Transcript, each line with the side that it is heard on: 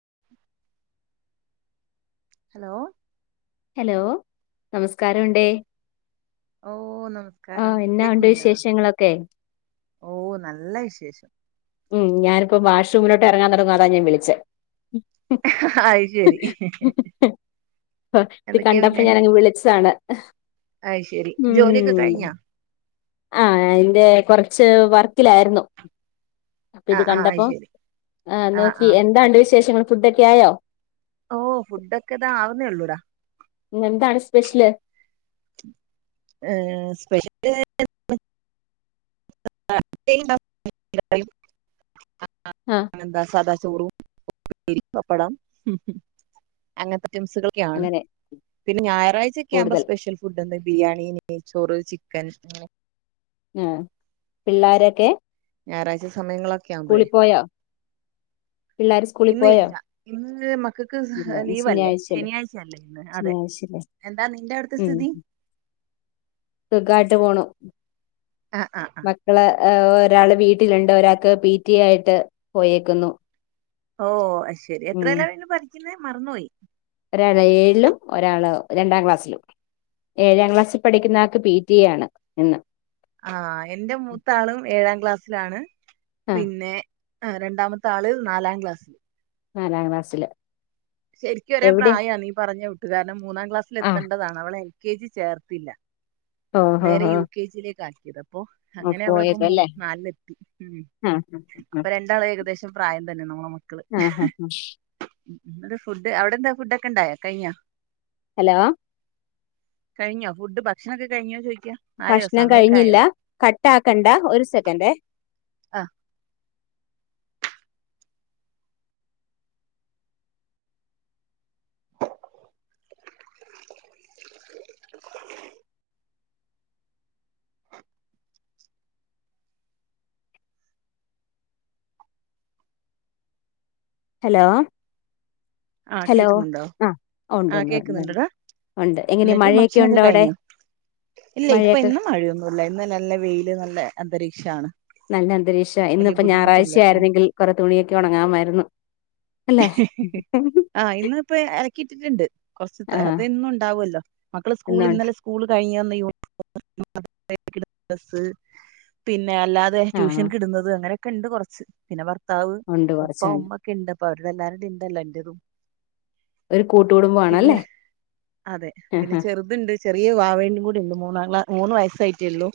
right: [unintelligible] Hello
left: hello നമസ്കാരംഉണ്ടേ
right: ഓഹ് നമസ്കാരം
left: ഉണ്ട്
right: കേക്കുന്നുണ്ടാ
left: വിശേഷങ്ങളൊക്കെ
right: ഓഹ് നല്ല വിശേഷം
left: ഉം ഞാനിപ്പം വാഷ്റൂമിലോട്ട് എറങ്ങാൻ തുടങ്ങുവ അതാ ഞാൻ വിളിചെ
right: അത് ശരി
left: [unintelligible] ഇത്
right: എന്തൊക്കെയാ
left: കണ്ടപ്പോ
right: പിന്നെ
left: ഞാനങ്ങ് വിളിച്ചതാണ് എഹ്
right: അത് ശരി ജോലിയൊക്കെ
left: ഉം
right: കഴിഞ്ഞോ
left: ആ അതിന്റെ കുറച്ച് വർക്കിലായിരുന്നു അപ്പൊ
right: ആ
left: ഇത്
right: ആ അത്
left: കണ്ടപ്പോ
right: ശരി
left: ആ നോക്കി എന്താണ്ട് വിശേഷങ്ങൾ ഫുഡ് ഒക്കെ ആയോ
right: ഓ ഫുഡ് ഒക്കെ ഇതാ ആവുന്നേ ഉള്ളൂടാ
left: ഇന്ന് എന്താണ് സ്പെഷ്യല്
right: ഏഹ് സ്പെ [unintelligible]
left: ആഹ്
right: ഇന്ന് എന്താ സാദാ ചോറും മീൻ പപ്പടം അങ്ങനത്തെ ഐറ്റംസുകൾ ക്കയാണ്
left: അങ്ങനെ
right: പിന്നെ ഞായറാഴ്ചൊക്കെ ആകുമ്പ
left: കൂടുതൽ
right: സ്പെഷ്യൽ ഫുഡ്എന്ത ബിരിയാണി നെയ്ച്ചോറ് ചിക്കൻ
left: ആഹ് പിള്ളോരൊക്കെ
right: ഞായറാഴ്ച സമയങ്ങളോ
left: സ്കൂളിപ്പോയോ
right: ഇന്ന് ഇല്ല ഇന്ന് മക്കൾക്ക്
left: ഇല്ല ഇന്ന്
right: ലീവ് അല്ലേ
left: ശനിയാഴ്ചയല്ലേ
right: ശനിയാഴ്ചയല്ലേ ഇന്ന് അതെ
left: ശനിയാഴ്ചയല്ലേ
right: എന്താ നിന്റെ അവ്ട്ത്തെ സ്ഥിതി
left: സുഖായിട്ട് പോണു
right: അഹ് ആഹ്
left: ക്കള് എഹ് ഒരാള് വീട്ടില്ണ്ട് ഒരാക്ക് പി റ്റി ആയിട്ട് പോയേക്ക്ന്നു
right: ഓഹ് അഹ് ശരി എത്രേലായ്ന്നു പഠിക്ക്ന്നെ മറന്ന്പോയി
left: ഒരാള് ഏഴിലും ഒരാള് രണ്ടാം ക്ലാസ്സ്ലും ഏഴാം ക്ലാസ്സി പഠിക്ക്ന്ന ആൾക്ക് പി ടി എ ആണ് ഇന്ന്
right: ആഹ് എന്റെ മൂത്താളും ഏഴാം ക്ലാസ്സിലാണ്
left: ആഹ്
right: പിന്നെ ആഹ് രണ്ടാമത്തെ ആള് നാലാം ക്ലാസ്സില്
left: നാലാംക്ലാസില്
right: ശെരിക്കും ഒരേ പ്രായാണ് നീ പറഞ്ഞ കൂട്ട് കാരണം മൂന്നാം ക്ലാസ്സിൽ
left: ആഹ്
right: എത്തണ്ടതാണ് അവളെ എൽ കെ ജി ചേർത്തില്ല
left: ഓഹ്
right: നേരെ
left: ഓഹ്
right: യു
left: ഓഹ്
right: കെ ജിയിലേക്ക ആക്കിയത് അപ്പൊ
left: ഓഹ്
right: അങ്ങനെ അവളിപ്പോ മൂ
left: പോയതല്ലേ
right: നാല് ലെത്തി ഉം
left: ആഹ് ആഹ്
right: അപ്പ രണ്ടാളു ഏകദേശം പ്രായം തന്നെ നമ്മളെ മക്കള്
left: ആഹ് ആഹ്
right: ഉം ഉം ന്ന് എന്താ ഫുഡ് അവ്ടെ എന്താ ഫുഡ് ഒക്കെ ഇണ്ടായാ കഴിഞ്യാ
left: ഹലോ
right: കഴിഞ്ഞോ ഫുഡ് ഭക്ഷണം ഒക്കെ കഴിഞ്ഞോ ചോയിക്ക്യാ
left: ഭക്ഷണം കഴിഞ്ഞില്ല കട്ടാക്കണ്ട ഒരു സെക്കൻഡേ
right: അഹ് [unintelligible]
left: ഹലോ
right: ആഹ്
left: ഹലോ
right: കേക്ക്ന്ന്ണ്ടോ
left: ആഹ് ഉണ്ട്
right: ആഹ്
left: ഉണ്ട് ഉണ്ട് ഉണ്ട്
right: കേക്ക്ന്ന്ണ്ടെടാ
left: ഉണ്ട് എങ്ങനെ
right: എന്നിട്ട്
left: മഴയൊക്കെ
right: ഭക്ഷണൊക്കെ
left: ഉണ്ടോ അവിടെ
right: കഴിഞ്ഞോ ഇല്ല ഇപ്പ
left: മഴയൊക്കെ
right: ഇന്നും മഴയൊന്നു ഇല്ല ഇന്ന് നല്ല വെയില് നല്ല അന്തരീക്ഷാണ്
left: നല്ല അന്തരീക്ഷാ
right: വലിയ
left: ഇന്ന്പ്പൊ ഞായറാഴ്ച
right: ബുദ്ധിമുട്ടില്ല
left: ആയ്ര്ന്നെങ്കിൽ കൊറേ തുണിയൊക്കെ ഒണങ്ങാമായിര്ന്നു അല്ലേ
right: ആഹ് ആഹ് ഇന്ന് ഇപ്പെയ് അലക്കിയിറ്റ്ട്ട്ണ്ട് കൊർച്ച് തെ
left: ആഹ്
right: അതെന്നും ഇണ്ടാവൊല്ലോ മക്കള് സ്കൂള്
left: എന്നോണ്ട്
right: ഇന്നലെ സ് സ്കൂള് കഴിഞ്ഞ് വന്ന് യൂണിഫോം [unintelligible] ഡ്രസ്സ് പിന്നെ അല്ലാതെ
left: ആഹ്
right: ട്യൂഷൻക്ക് ഇട്ന്നത് അങ്ങനെയൊക്കെ ഇണ്ട് കൊറച്ച് പിന്നെ ഭർത്താവ്
left: ഉണ്ട്
right: ഉപ്പ
left: കൊറച്ചുണ്ട്
right: ഉമ്മ ക്കിണ്ട് അപ്പൊ അവരുടെ എല്ലാര്ടിം ഇണ്ടല്ലോ ഇന്റതും
left: ഒര് കുട്ട് കുടുംബം
right: പിന്നെ അതെ പിന്നെ ചെറ് ത്ണ്ട് ചെറിയ വാവേന്റിം കൂടി ഇണ്ട് മൂന്നാം ക്ലാ മൂന്ന് വയസ്സ് അയ്റ്റെ ഉള്ളു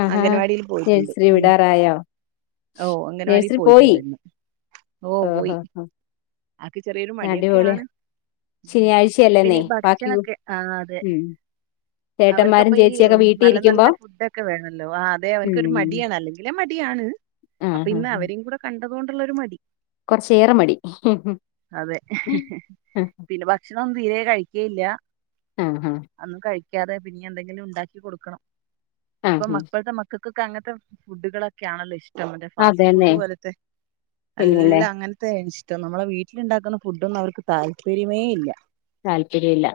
left: ആഹാ
right: അംഗനവാടീല് പോയിറ്റ്ണ്ട്
left: നേഴ്സറി
right: ഉം
left: വിടാറായോ
right: ഓഹ് അംഗനവാടി പോയിറ്റ്ണ്ട് ഇന്ന്
left: ഓഹ് ഓഹ് ആഹ്
right: അക്ക് ചെറിയൊരു മടിയൊക്കെയാണ് ഉം
left: ശനിയാഴ്ചയല്ലെന്നേ
right: പിന്നെ ഈ
left: ബാക്കി കു-
right: ഭക്ഷണൊക്കെ ആഹ് അതെ
left: ഉം
right: അവർക്ക്
left: ചേട്ടന്മാരും
right: അപ്പ ഈ
left: ചേച്ചിയൊക്കെ വീട്ടി
right: നല്ല
left: ഇരിക്കുമ്പോ
right: നല്ല ഫുഡ്‌ ഒക്കെ വേണല്ലോ ആഹ് അതെ അവൻക്ക് ഒരു
left: ഉം
right: മടിയാണ് അല്ലെ ങ്കിലേ മടിയാണ് അപ്പ
left: ആഹ്
right: ഇന്ന് അവരെയും കൂടെ കണ്ടത് കൊണ്ട്ള്ള ഒരു മടി
left: കൊർച്ച് ഏറെ മടി
right: അതെ പിന്നെ ഭക്ഷണം ഒന്നും തീരെ കഴിക്ക്യേയ്ല്ല
left: ആഹ് ആഹ്
right: അഒന്നും കഴിക്ക്യാതെ പ്പ ഇനി എന്തെങ്കിലും ഉണ്ടാക്കി കൊടുക്കണം ഇപ്പ
left: ആഹ്
right: മക്കള്ക്ക് മക്ക ക്കക്കൊക്കെ അങ്ങത്തെ ഫുഡ്കളൊക്കെയാണല്ലോ ഇഷ് ടം മറ്റെ ഫാസ്റ്റ്
left: അതന്നെ
right: ഫുഡ് പോലത്തെ
left: പിന്നല്ലേ
right: എല്ലാം അങ്ങൻത്തെ ആണ് ഇഷ് നമ്മളെ വീട്ടിലുണ്ടാക്കുന്ന ഫുഡൊന്നും അവർക്ക് താല്പര്യമേ ഇല്ല
left: താല്പര്യമില്ല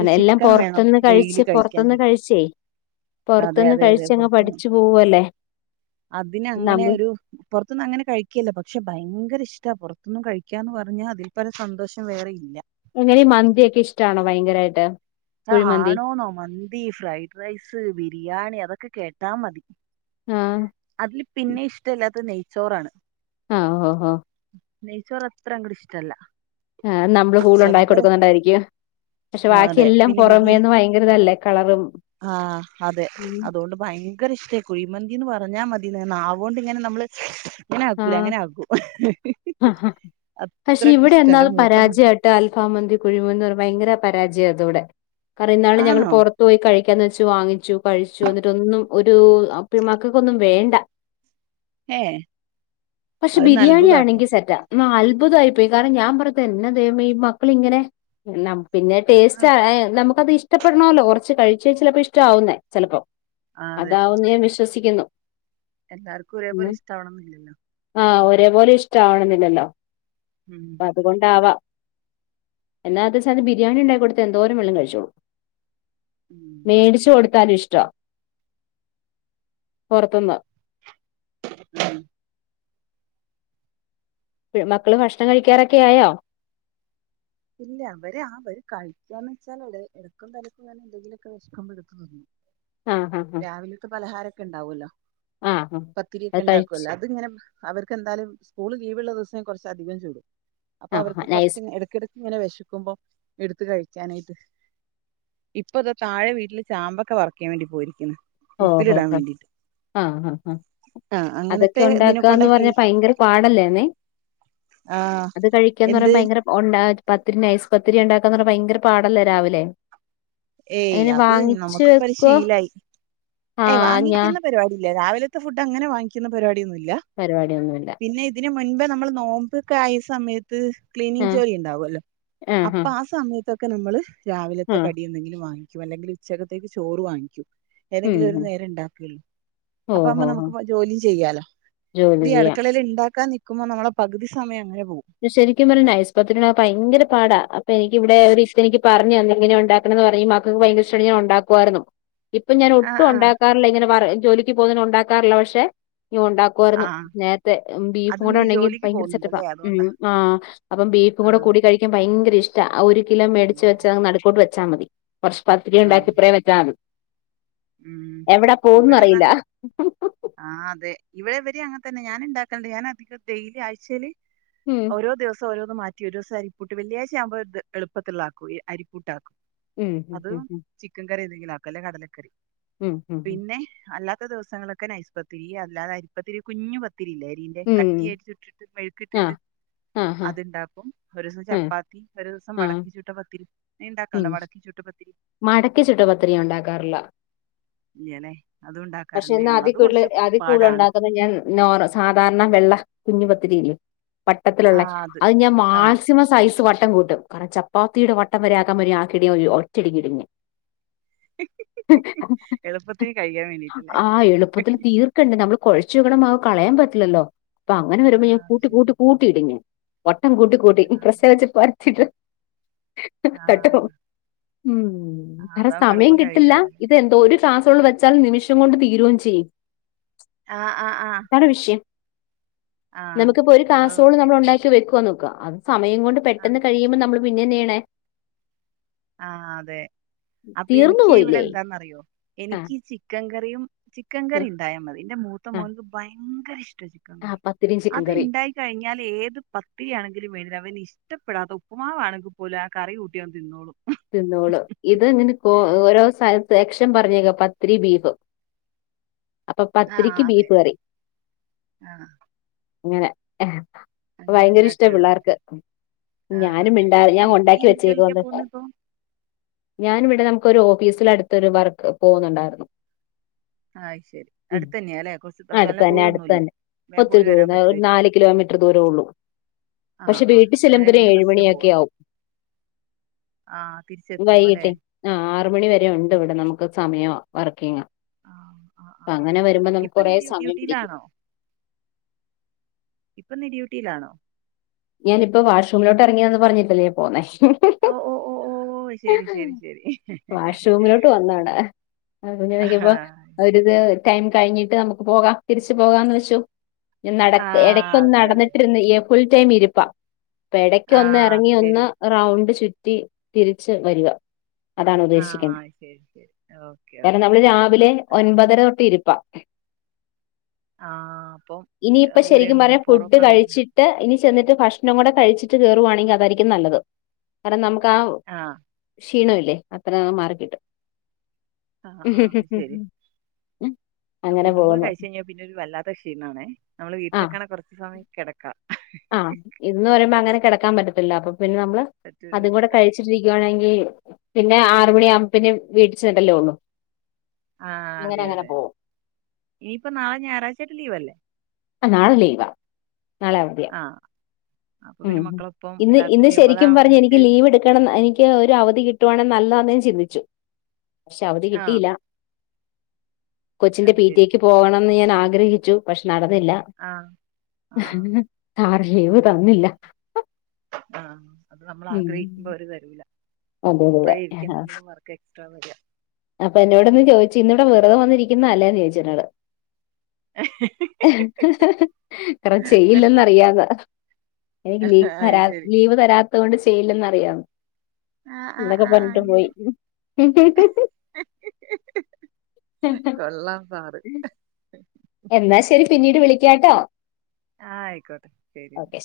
left: അ എല്ലാം
right: ചിക്കൻ വേണം
left: പൊറത്തന്ന് കഴിച്ച്
right: ഡെയിലി
left: പൊറത്തന്ന്
right: കഴിക്കാനായിട്ട്
left: കഴിച്ചേയ്
right: അതെ
left: പുറത്തൊന്ന് കഴിച്ചങ്ങ് പഠിച്ചു പോവല്ലേ
right: അതിന അങ്ങനെ
left: നമ്മള്
right: ഒരു പുറത്തുന്ന് അങ്ങനെ കഴിക്കല്ലോ പക്ഷെ ഭയങ്കര ഇഷ്ടം ഇ പുറത്തൊന്നും കഴിക്കാന്ന് പറഞ്ഞാ അതിൽ പരം സന്തോഷം വേറെ ഇല്ല
left: എങ്ങനെ ഈ മന്തിയൊക്കെ ഇഷ്ടാണോ ഭയങ്കരായിട്ട്
right: ആ
left: കുഴിമന്തി
right: ആണോന്നോ മന്തി ഫ്രൈഡ് റൈസ് ബിരിയാണി അതൊക്കെ കേട്ടാ മതി
left: ആഹ്
right: അതില് പിന്നെ ഇഷ്ടല്ലാത്തെ നെയ്ച്ചോറാണ്
left: ആഹ ഹ് ഓ ഹോ ഹോ
right: നെയ്ച്ചോറ് അത്ര അങ്ങട്ട് ഇഷ്ടല്ല
left: ആ നമ്മള് കൂള
right: പക്ഷെ
left: ഉണ്ടാക്കി
right: അതുപോലെ
left: കൊടുക്കുന്നുണ്ടായിരിക്കും പക്ഷെ
right: ആ അതെ
left: ബാക്കിയെല്ലാം
right: പിന്നെ ബിരിയ
left: പൊറമേന്ന് ഭയങ്കരതല്ലേ കളറും
right: ആ അതെ അതുകൊണ്ട് ഭയങ്കര ഇഷ്ട കുഴിമന്തി എന്ന് പറഞ്ഞാൽ മതിന്ന് നാവുകൊണ്ട് നമ്മള് അങ്ങനെ ആക്കൂല
left: ആഹ്
right: അങ്ങനെ ആകൂ അത്രക്ക്‌ ഇഷ്ടാ എന്റെ മൂത്ത മോന്
left: അലിഫാ മന്തി കുഴിമന്തി എന്ന് പറയുമ്പോ ഭയങ്കര പരാജയം അതൂടെ കാരണം ഇന്നാള് ഞങ്ങള്
right: ആണോ
left: പൊറത്തു പോയി കഴിക്കാം വെച്ച് വാങ്ങിച്ചു കഴിച്ചു എന്നിട്ടൊന്നും ഒരു മക്കൾക്കൊന്നും വേണ്ട
right: ഏഹ്
left: പക്ഷെ ബിരിയാണിയാണെങ്കിൽ സെറ്റാ ആ അത്ഭുതായിപ്പോയി കാരണം ഞാൻ പറയത് എന്നാ ദൈവമേ ഈ മക്കള് ഇങ്ങനെ എല്ലാം പിന്നെ ടേസ്റ്റ് ആ നമുക്കത് ഇഷ്ടപ്പെടണോല്ലോ കൊറച്ച് കഴിച്ച ചിലപ്പോ ഇഷ്ടമാവുന്നേ ചെലപ്പോ
right: ആ അതെ
left: അതാവും എന്ന് ഞാൻ വിശ്വസിക്കുന്നു
right: എല്ലാർക്കും ഒരേപോലെ ഇഷ്ടാവണന്നില്ലല്ലോ
left: ആഹ് ഒരേപോലെ ഇഷ്ടാവണന്നില്ലല്ലോ
right: ഉം
left: അതുകൊണ്ടാവാം എന്നാ അത് സ അ ബിരിണി ഇണ്ടാക്കി കൊടുതാ എന്തോരം വെള്ളം ള്ളം കഴിച്ചോളും
right: ഉം
left: മേടിച്ച് കൊടുത്താൽ ഇഷ്ടവാ പൊറത്ത്ന്ന്
right: [inaudible]
left: മക്കള് ഭക്ഷണം കഴിക്കാറൊക്കെ ആയോ
right: ഇല്ല അവര് ആ അവര് കഴിക്കാന്ന് വെച്ചാൽ എടക്കും തലക്കും എന്തെങ്കിലുംവെഷ്ക്കുബോ ഇട്ത് തിന്നും
left: [inaudible] ഹാ
right: രാവിലത്തെ പലഹാരൊക്കെ ഇണ്ടാവോല്ലോ
left: ആ ഹാ
right: പത്തിരിഒക്കെ
left: അത് കഴിച്ച്
right: ഇണ്ടാക്കോല്ലോ അതിങ്ങനെ അവർക്ക് എന്തായാലും സ്കൂള് ലീവ്ള്ള ദിവസെ കൊറച്ച് അധികം ചുടും അപ്പൊ
left: ആ ഹാ
right: അവർക്ക്
left: നൈസ്
right: കൊറച്ച് ഇടക്കിട ഇങ്ങനെ വെശക്കുമ്പോ എടുത്ത് കഴിക്കാനായിട്ട് ഇപ്പ ഇതാ താഴെ വീട്ടില് ചാമ്ബക്ക വറിയ്ക്കാൻ വേണ്ടി പോയിരിക്ക്‌ണ്
left: ഓ ഹ ഹ ആഹ് ഹാ ഹാ
right: ആ
left: അതൊക്കെ
right: അങ്ങനത്തെ ഇതിനെ
left: ഉണ്ടാക്കാന്ന്
right: കൊണ്ടൊക്കെ
left: പറഞ്ഞാ ഭയങ്കര പാടല്ലേന്നെ
right: ആ
left: അത് കഴിക്കാന്ന്
right: എന്ത്
left: പറയാൻ ഭയങ്കര ഉ പത്തിരി ഐസ് പത്തിരി ഇണ്ടാക്കാന്ന് പറഞ്ഞ ഭയങ്കര പാടല്ലെ രാവിലെ
right: ഏയ്
left: അങ്ങനെ
right: അത്
left: വാങ്ങിച്ച്
right: നമുക്ക്പ്പത്
left: വെക്കോ
right: ശീലായി ഏയ്
left: ആഹ് ഞാൻ
right: വാങ്ങിക്കുന്ന പരിപാടി ഇല്ല രാവിലത്തെ ഫുഡ് അങ്ങനെ വാങ്ങിക്ക്‌ന്ന പരിപാടിയൊന്നും ഇല്ല
left: പരിപാടിയൊന്നുല്ല
right: പിന്നെ ഇതിന് മുൻബെ നമ്മള് നോമ്പൊക്കെ ആയ സമയത്ത് ഇത്‌ ക്ലീനിങ്
left: ആഹ്
right: ജോലി ഉണ്ടാവുവല്ലോ അപ്പ
left: ആഹ്
right: ആ സമയത്തൊക്കെ നമ്മള് രാവിലത്തെ ക
left: ആഹ്
right: എന്തെങ്കിലും വാങ്ങിക്കും അല്ലെങ്കില് ഉച്ചക്കത്തേക്ക് ചോറ് വാങ്ങിക്കും.
left: ഉം
right: ഏതെങ്കിലും ഒരു
left: ഉം
right: നേരെ ഇണ്ടാക്കലുള്ളൂ. അപ്പ ആവുമ്മെ
left: ഓഹോ
right: നമുക്ക് ജോലിം ചെയ്യാലോ.
left: ജോലി
right: ഇത് ഈ
left: ചെയ്യാ
right: അടുക്കളയില് ഇണ്ടാക്കാൻ നി കുമ്മെ നമ്മളെ പകുതി സമയം അങ്ങനെ പോവും.
left: ഇത്‌ ശരിക്കും പറഞ്ഞ നൈസ്പത്തിരി ഇണ്ടാക്കാൻ ഭയങ്കര പാടാ. അപ്പൊ എനിക്കിവിടെ ഒരു ഇത്ത എനിക്ക് പറഞ്ഞു തന്നു എങ്ങനെ ഉണ്ടാക്ക പറയും മക്കക്ക് ഭയങ്കരെഷ്ടാണെങ്കി ഞാൻ ഉണ്ടാക്കുമായിരുന്നു. ഇപ്പ ഞാൻ
right: ആഹ്
left: ഒട്ടും
right: ആഹ്
left: ഒണ്ടാക്കാറില്ല ഇങ്ങനെ വർ ജോലിക്ക് പോകുന്നത്കൊണ്ട് ഉണ്ടാക്കാറില്ല. പക്ഷെ ഇനി ഒണ്ടാക്കും. ക്കുവായിരുന്നു
right: ആഹ്
left: നേരത്തെ. ബീഫും
right: അത്
left: കൂടെ
right: നീ
left: ഒണ്ടെങ്കി
right: ജോലിക്ക്
left: ഭയങ്കര സെറ്റപ്പാ.
right: പോകുന്നുണ്ടല്ലേ
left: ഉം
right: അതുകൊണ്ടാ
left: ആഹ്, അപ്പം ബീഫും കൂടെ
right: ആഹ്
left: കൂടി കഴിക്കാൻ ഭയങ്കര ഇഷ് ടാ. ഒരു കിലോ മേടിച്ച് വെച്ച് അങ് നടക്കോട്ട് വെച്ചാ മതി. കൊറച്ച് പത്തിരിം
right: ആഹ്
left: ഇണ്ടാക്കി ഇപ്പ്രേം വൊച്ചാ മതി.
right: ഉം
left: എവിടെ
right: ഇവിടെന്നാ
left: പോവുന്ന്ന്നറിയില്ല.
right: ആഹ് അതെ. ഇവടെ ഇവരും അങ്ങനെ തന്നെ ഞാന്ണ്ടാക്കല്ണ്ട് ഞാനധികം ഡെയിലി ആഴ്ചയില്
left: ഉം
right: ഓരോ ദിവസം ഓരോന്ന് മാറ്റി റ്റി ഒരു ദിവസം അരിപ്പുട്ട് വെള്ളിയാഴ്ച ആവുമ്പോ ത് എളുപ്പത്തിലുള്ളാക്കുടി അരിപ്പുട്ടാക്കും.
left: ഉം ഉം
right: അത്
left: ഉം
right: ചി ക്കൻ കറിയെന്തെങ്കിലും ആക്കും അല്ലെങ്കി കടലക്കറി.
left: ഉം ഉം ഉം
right: പിന്നെ അല്ലാത്ത ദിവസങ്ങളൊക്കെ നൈസ്പത്തിരി അല്ലാതെ അരിപ്പത്തിരി കുഞ്ഞു പത്തിരിയില്ലെ? ന്റെ
left: ഉം
right: കട്ടിയായിട്ടിട്ടിട്ട് മെഴുക്ക്
left: ആഹ്
right: ഇട്ടിട്ട്
left: ആഹ് ആഹ്
right: അത്ണ്ടാക്കും ഒരു ദിവസം
left: ആഹ്
right: ചപ്പാത്തി ഒരു ദിവസം
left: ആഹ്
right: മടക്കി ചുട്ട പത്തിരി നീ ഉണ്ടാക്കല്ണ്ട
left: ഉം
right: മടക്കി ചുട്ട പത്തിരി?
left: മടക്കി ചുട്ട പത്തിരി ഒണ്ടാക്കാറില്ല.
right: ഇങ്ങനെ അത്
left: പക്ഷെ
right: ഉണ്ടാക്കാറുണ്ട്
left: എന്നാ അതി
right: ഞങ്ങളത്
left: കൂടുതൽ
right: കൊറച്ച്
left: അതി കൂടുതൽ
right: പാടാണ്.
left: ഉണ്ടാക്കുന്നത് ഞാൻ നോ സാധാരണ വെള്ള കുഞ്ഞു പത്തിരില്ലെ? വട്ടത്തിലുള്ള അത് ഞാൻ മാ
right: ആ
left: ക്സിമം സൈസ് വട്ടം കൂട്ടും. കാരണം ചപ്പാത്തിയുടെ വട്ടം വരെയാക്കാൻ വരും ആക്കീട്ട് ഒരു ഒറ്റയടിക്ക് ഇടും ഞാൻ. [unintelligible]
right: ചപ്പാത്തിയായി കയിക്കാൻ വേണ്ടി
left: ആഹ് എളുപ്പത്തില് തീ ണ്ട് നമ്മള് കൊഴച്ചുവെക്കണ മാവ് കളയാൻ പറ്റില്ലല്ലോ. അപ്പൊ അങ്ങനെ
right: ആ
left: വരുമ്പോ ഞാൻ
right: ശരി
left: കൂട്ടിക്കൂട്ടി കൂട്ടിയിടും ഞാൻ വട്ടം കൂട്ടി കൂട്ടി
right: ആ
left: പ്രസ്സില് വെച്ച് പരത്തിട്ട് തട്ട്
right: ആ
left: വെക്കും. ഉം
right: ആഹ്
left: കാരണം
right: അതാവുമ്പോ
left: സമയം
right: എളുപ്പം
left: കിട്ടില്ല
right: കഴിയുവല്ലോല്ലേ
left: ഇത് ഒരു കാസറോള് വെച്ചാൽ നിമിഷം കൊണ്ട് തീരോം ചെയ്യും.
right: ആഹ് ആഹ് ആഹ്
left: ഒരു വിഷയം
right: ആഹ്
left: നമ്ക്കിപ്പോ ഒരു
right: അത്
left: കാസറോള്
right: ഓക്കെ
left: നമ്മള് ഉണ്ടാക്കി വെക്കാന്ന് നോക്ക. അത് സമയം കൊണ്ട്
right: ആഹ്
left: പെട്ടെന്ന് കഴിയുമ്പ നമ്മള് പിന്നെന്തയ്യണെ?
right: ആഹ് അതെ അപ്പൊ
left: തീർന്നു
right: എനിക്ക് ഇവിടെ
left: പോയില്ലേ
right: എന്താന്നറിയോ
left: ആഹ്
right: എനിക്കി ചിക്കൻ കറിയും ചിക്കൻ
left: ഉം
right: കറിണ്ടായാ മതി എന്റെ മൂത്ത
left: ആഹ്
right: മോനക്ക് ഭയങ്കര ഇഷ്ടാ ചിക്കൻ
left: ആഹ്
right: കറി.
left: പത്തിരിയും ചിക്കൻ കറിയും
right: അത്ണ്ടായി കഴിഞ്ഞാൽ ഏത് പത്തിരിയാണെങ്കിലും വേണ്ടില്ല അവന്ഷ്ടപ്പെടാത്ത ഉപ്പുമാവാണെങ്കിൽ പോലും ആ കറി കൂട്ടിയവൻ തിന്നോളും.
left: തിന്നോളും. ഇത് ഇങ്ങനെ ഓ ഓരോ സ്ഥലത്ത് [unintelligible] പറഞ്ഞേക്കാ പത്തിരിം ബീഫും അപ്പൊ
right: ആഹ്
left: പത്തിരിക്ക്
right: അതെ
left: ബീഫ് കറി.
right: ആഹ്
left: അങ്ങനെ
right: അങ്ങനെ
left: ഭയങ്കര ഇഷ്ടാ
right: ഉണ്ടാക്കാണ്
left: പിള്ളാർക്ക്.
right: ആഹ്
left: ഞാനും
right: അതെ
left: ഇണ്ടാവി
right: നീ
left: ഞാൻ
right: എന്ത് നീ
left: ഒണ്ടാക്കി
right: എന്ത്
left: വെച്ചേക്കും
right: ജോലിക്കാ
left: എന്നട്ട്
right: പോകുന്നെ ഇപ്പൊ
left: ഞാനും ഇവിടെ നമുക്കൊരു ഓഫീസിലടുത്തൊരു വർക്ക് പോകുന്നുണ്ടായിരുന്നു.
right: ആ്ഹ് അയ്ശരി.
left: ഉം
right: അടുത്തന്നെയാല്ലെ കൊറച്ച് അ നല്ല
left: അടുത്ത് തന്നെ അടുത്ത്
right: ദൂരൊന്നൂല്ല?
left: തന്നെ ഒത്തിരി ദൂരൊന്നൂല്ല ഒരു നാല് കിലോമീറ്ററ് ദൂരൊള്ളൂ.
right: ആഹ്
left: പക്ഷെ
right: ആഹ്
left: വീട്ടി
right: നേരെ
left: ചെല്ലുമ്പോ ഒരു
right: ഇങ്ങനെ ബസ്സിന് പോവാ
left: ഏഴുമണിയൊക്കെ ആവും.
right: ആഹ് തിരിച്ച്
left: വൈകിട്ടേ ആഹ ആറു മണി വരെ ഉണ്ട് ഇവിടെ നമുക്ക് സമയം വർക്കിങ്
right: ആഹ അഹ
left: അപ്പൊ
right: അഹ അഹ
left: അങ്ങനെ വരുമ്പോ നമുക്ക്
right: ഇപ്പൊ
left: കുറേ
right: ഡ്യു
left: സമയം പിടിക്കും
right: ഡ്യൂട്ടിയിലാണോ ഇപ്പം നീ ഡ്യൂട്ടയിലാണോ
left: ഞാനിപ്പോ വാഷ്റൂമിലോട്ടറങ്ങിയാന്ന് പറഞ്ഞിട്ടല്ലേ പോന്നേ
right: ഒഹ ഒഹ ഒഹ ഓഹ ശെരി ശെരി ശെരി
left: [inaudible] ക്കിയപ്പോ അവരത് ടൈം കഴിഞ്ഞിട്ട് നമുക്ക് പോകാ തിരിച്ചു പോകാന്ന് വെച്ചു ഞൻ നട
right: ആഹ്
left: ഇടക്കൊന്ന്
right: അതെ അതെ അതെ
left: നടന്നിട്ടിരുന്ന് ഫുൾ ടൈം ഇരിപ്പാ പ്പെ എടയ്ക്ക് ഒന്ന്
right: ആഹ് അത്
left: എറങ്ങി ഒന്ന്
right: ശരിയാ
left: റൗണ്ട് ചുറ്റി തിരിച്ച് വരിവ
right: ആഹ ശെരി ശെരി
left: കാരണം നമ്മള് രാവിലെ ഒൻപതര തൊട്ട് ഇരുപ്പാ
right: ആഹ് അപ്പം
left: ഇനിയിപ്പ
right: ഊര
left: ശരിക്കും പറയ ഫുഡ്
right: പൊറൊക്കെ വേദന
left: കഴിച്ചി ട്ട് ഇനി ചെന്നിട്ട് ഭക്ഷണം കൂടെ കഴിച്ചിട്ട് കേറുവാണെങ്കി അതായിരിക്കും നല്ലത് കാരണം നമുക്ക് ആ
right: ആഹ
left: ക്ഷീണവില്ലേ അത്ര മാറിക്കിട്ടും
right: അഹ അഹ ആഹ ശെരി
left: ഉം
right: ഫുഡും കൂടി കഴിച്ചഴിഞ്ഞാൽ പിന്നെരു വല്ലത്ത ക്ഷീണാണെ നമ്മള് വീട്ടിലൊക്കാണെ കുറച്ച്സമയം കെടക്കാ
left: ആഹ ഇന്ന് വരിമ്പ അങ്ങനെ കെടക്കാൻ പറ്റത്തില്ല അപ്പൊ പിന്നെ നമ്മള് അതും
right: പറ്റൂലല്ലോ
left: കൂടെ
right: അത്
left: കഴിച്ച് രിക്കുവാണെങ്കിൽ പിന്നെ ആറുമണിയാവുമ്പ പിന്നെ വീട്ടിൽ ചെന്നിട്ടല്ലേ ഒള്ളു
right: ആഹ അതെ അതെ ഈപ്പം നാളെ ഞായറാഴ്ചായിട്ട് ലീവ് അല്ലേ
left: അഹ നാളെ ലീവ നാളെ അവധി
right: ആഹ
left: ഉം ഇന്ന് ഇന്ന്
right: കൂടിയാവുമ്പോ അതാ
left: ശരിക്കും പറഞ്ഞ എനിക്ക്
right: ഒന്നിച്ച്
left: ലീവ് എടുക്കണം എനിക്ക് ഒരു അവധി കിട്ടുവാണെ നല്ലതാന്നേ ചിന്തിച്ചു പക്ഷെ അവധി
right: ആഹ്
left: കിട്ടിയില്ല കൊച്ചിന്റെ
right: അത്
left: പീ റ്റീ
right: ശരി.
left: എക്ക് പോകണംന്ന് ഞാൻ ആഗ്രഹിച്ചു പക്ഷെ നടന്നില്ല
right: ആഹ്
left: സാറ് ലീവ് തന്നി
right: ആഹ അത് നമ്മൾ
left: ഉം
right: ആഗ്രഹിക്കുമ്പോ അവര് തരൂല
left: അതെ അതെ
right: അപ്പൊഴേയിരിക്കും
left: അതെ
right: എന്തെങ്കിലും വർക്ക് എക്സ്ട്രാ വര
left: അപ്പൊ എന്നോട് ഇന്ന് ചോയ്ച്ചി ഇന്നിവ്ടെ വെറുതെ വന്നിരിക്കുന്ന അല്ലേന്ന് ചോയ്ച്ച് എന്നോട് എറ ചെയ്യില്ലന്നറിയാതാ എനിക്ക് ലീവ്
right: അത്
left: തരാ
right: ശരി
left: ലീവ് തരാത്തത് കൊണ്ട് ചെയ്യില്ലെന്ന് അറിയാം
right: ആഹ് ആഹ്
left: ഇതൊക്കെ
right: ആഹ്
left: പറഞ്ഞിട്ട് പോയി
right: അങ്ങനെ കൊള്ളാം സാറ്
left: എന്നാ ശെരി പിന്നീട് വിളിക്കാട്ടോ
right: ആഹ ആയിക്കോട്ടെ ശെരി
left: ഓക്കെ ശരി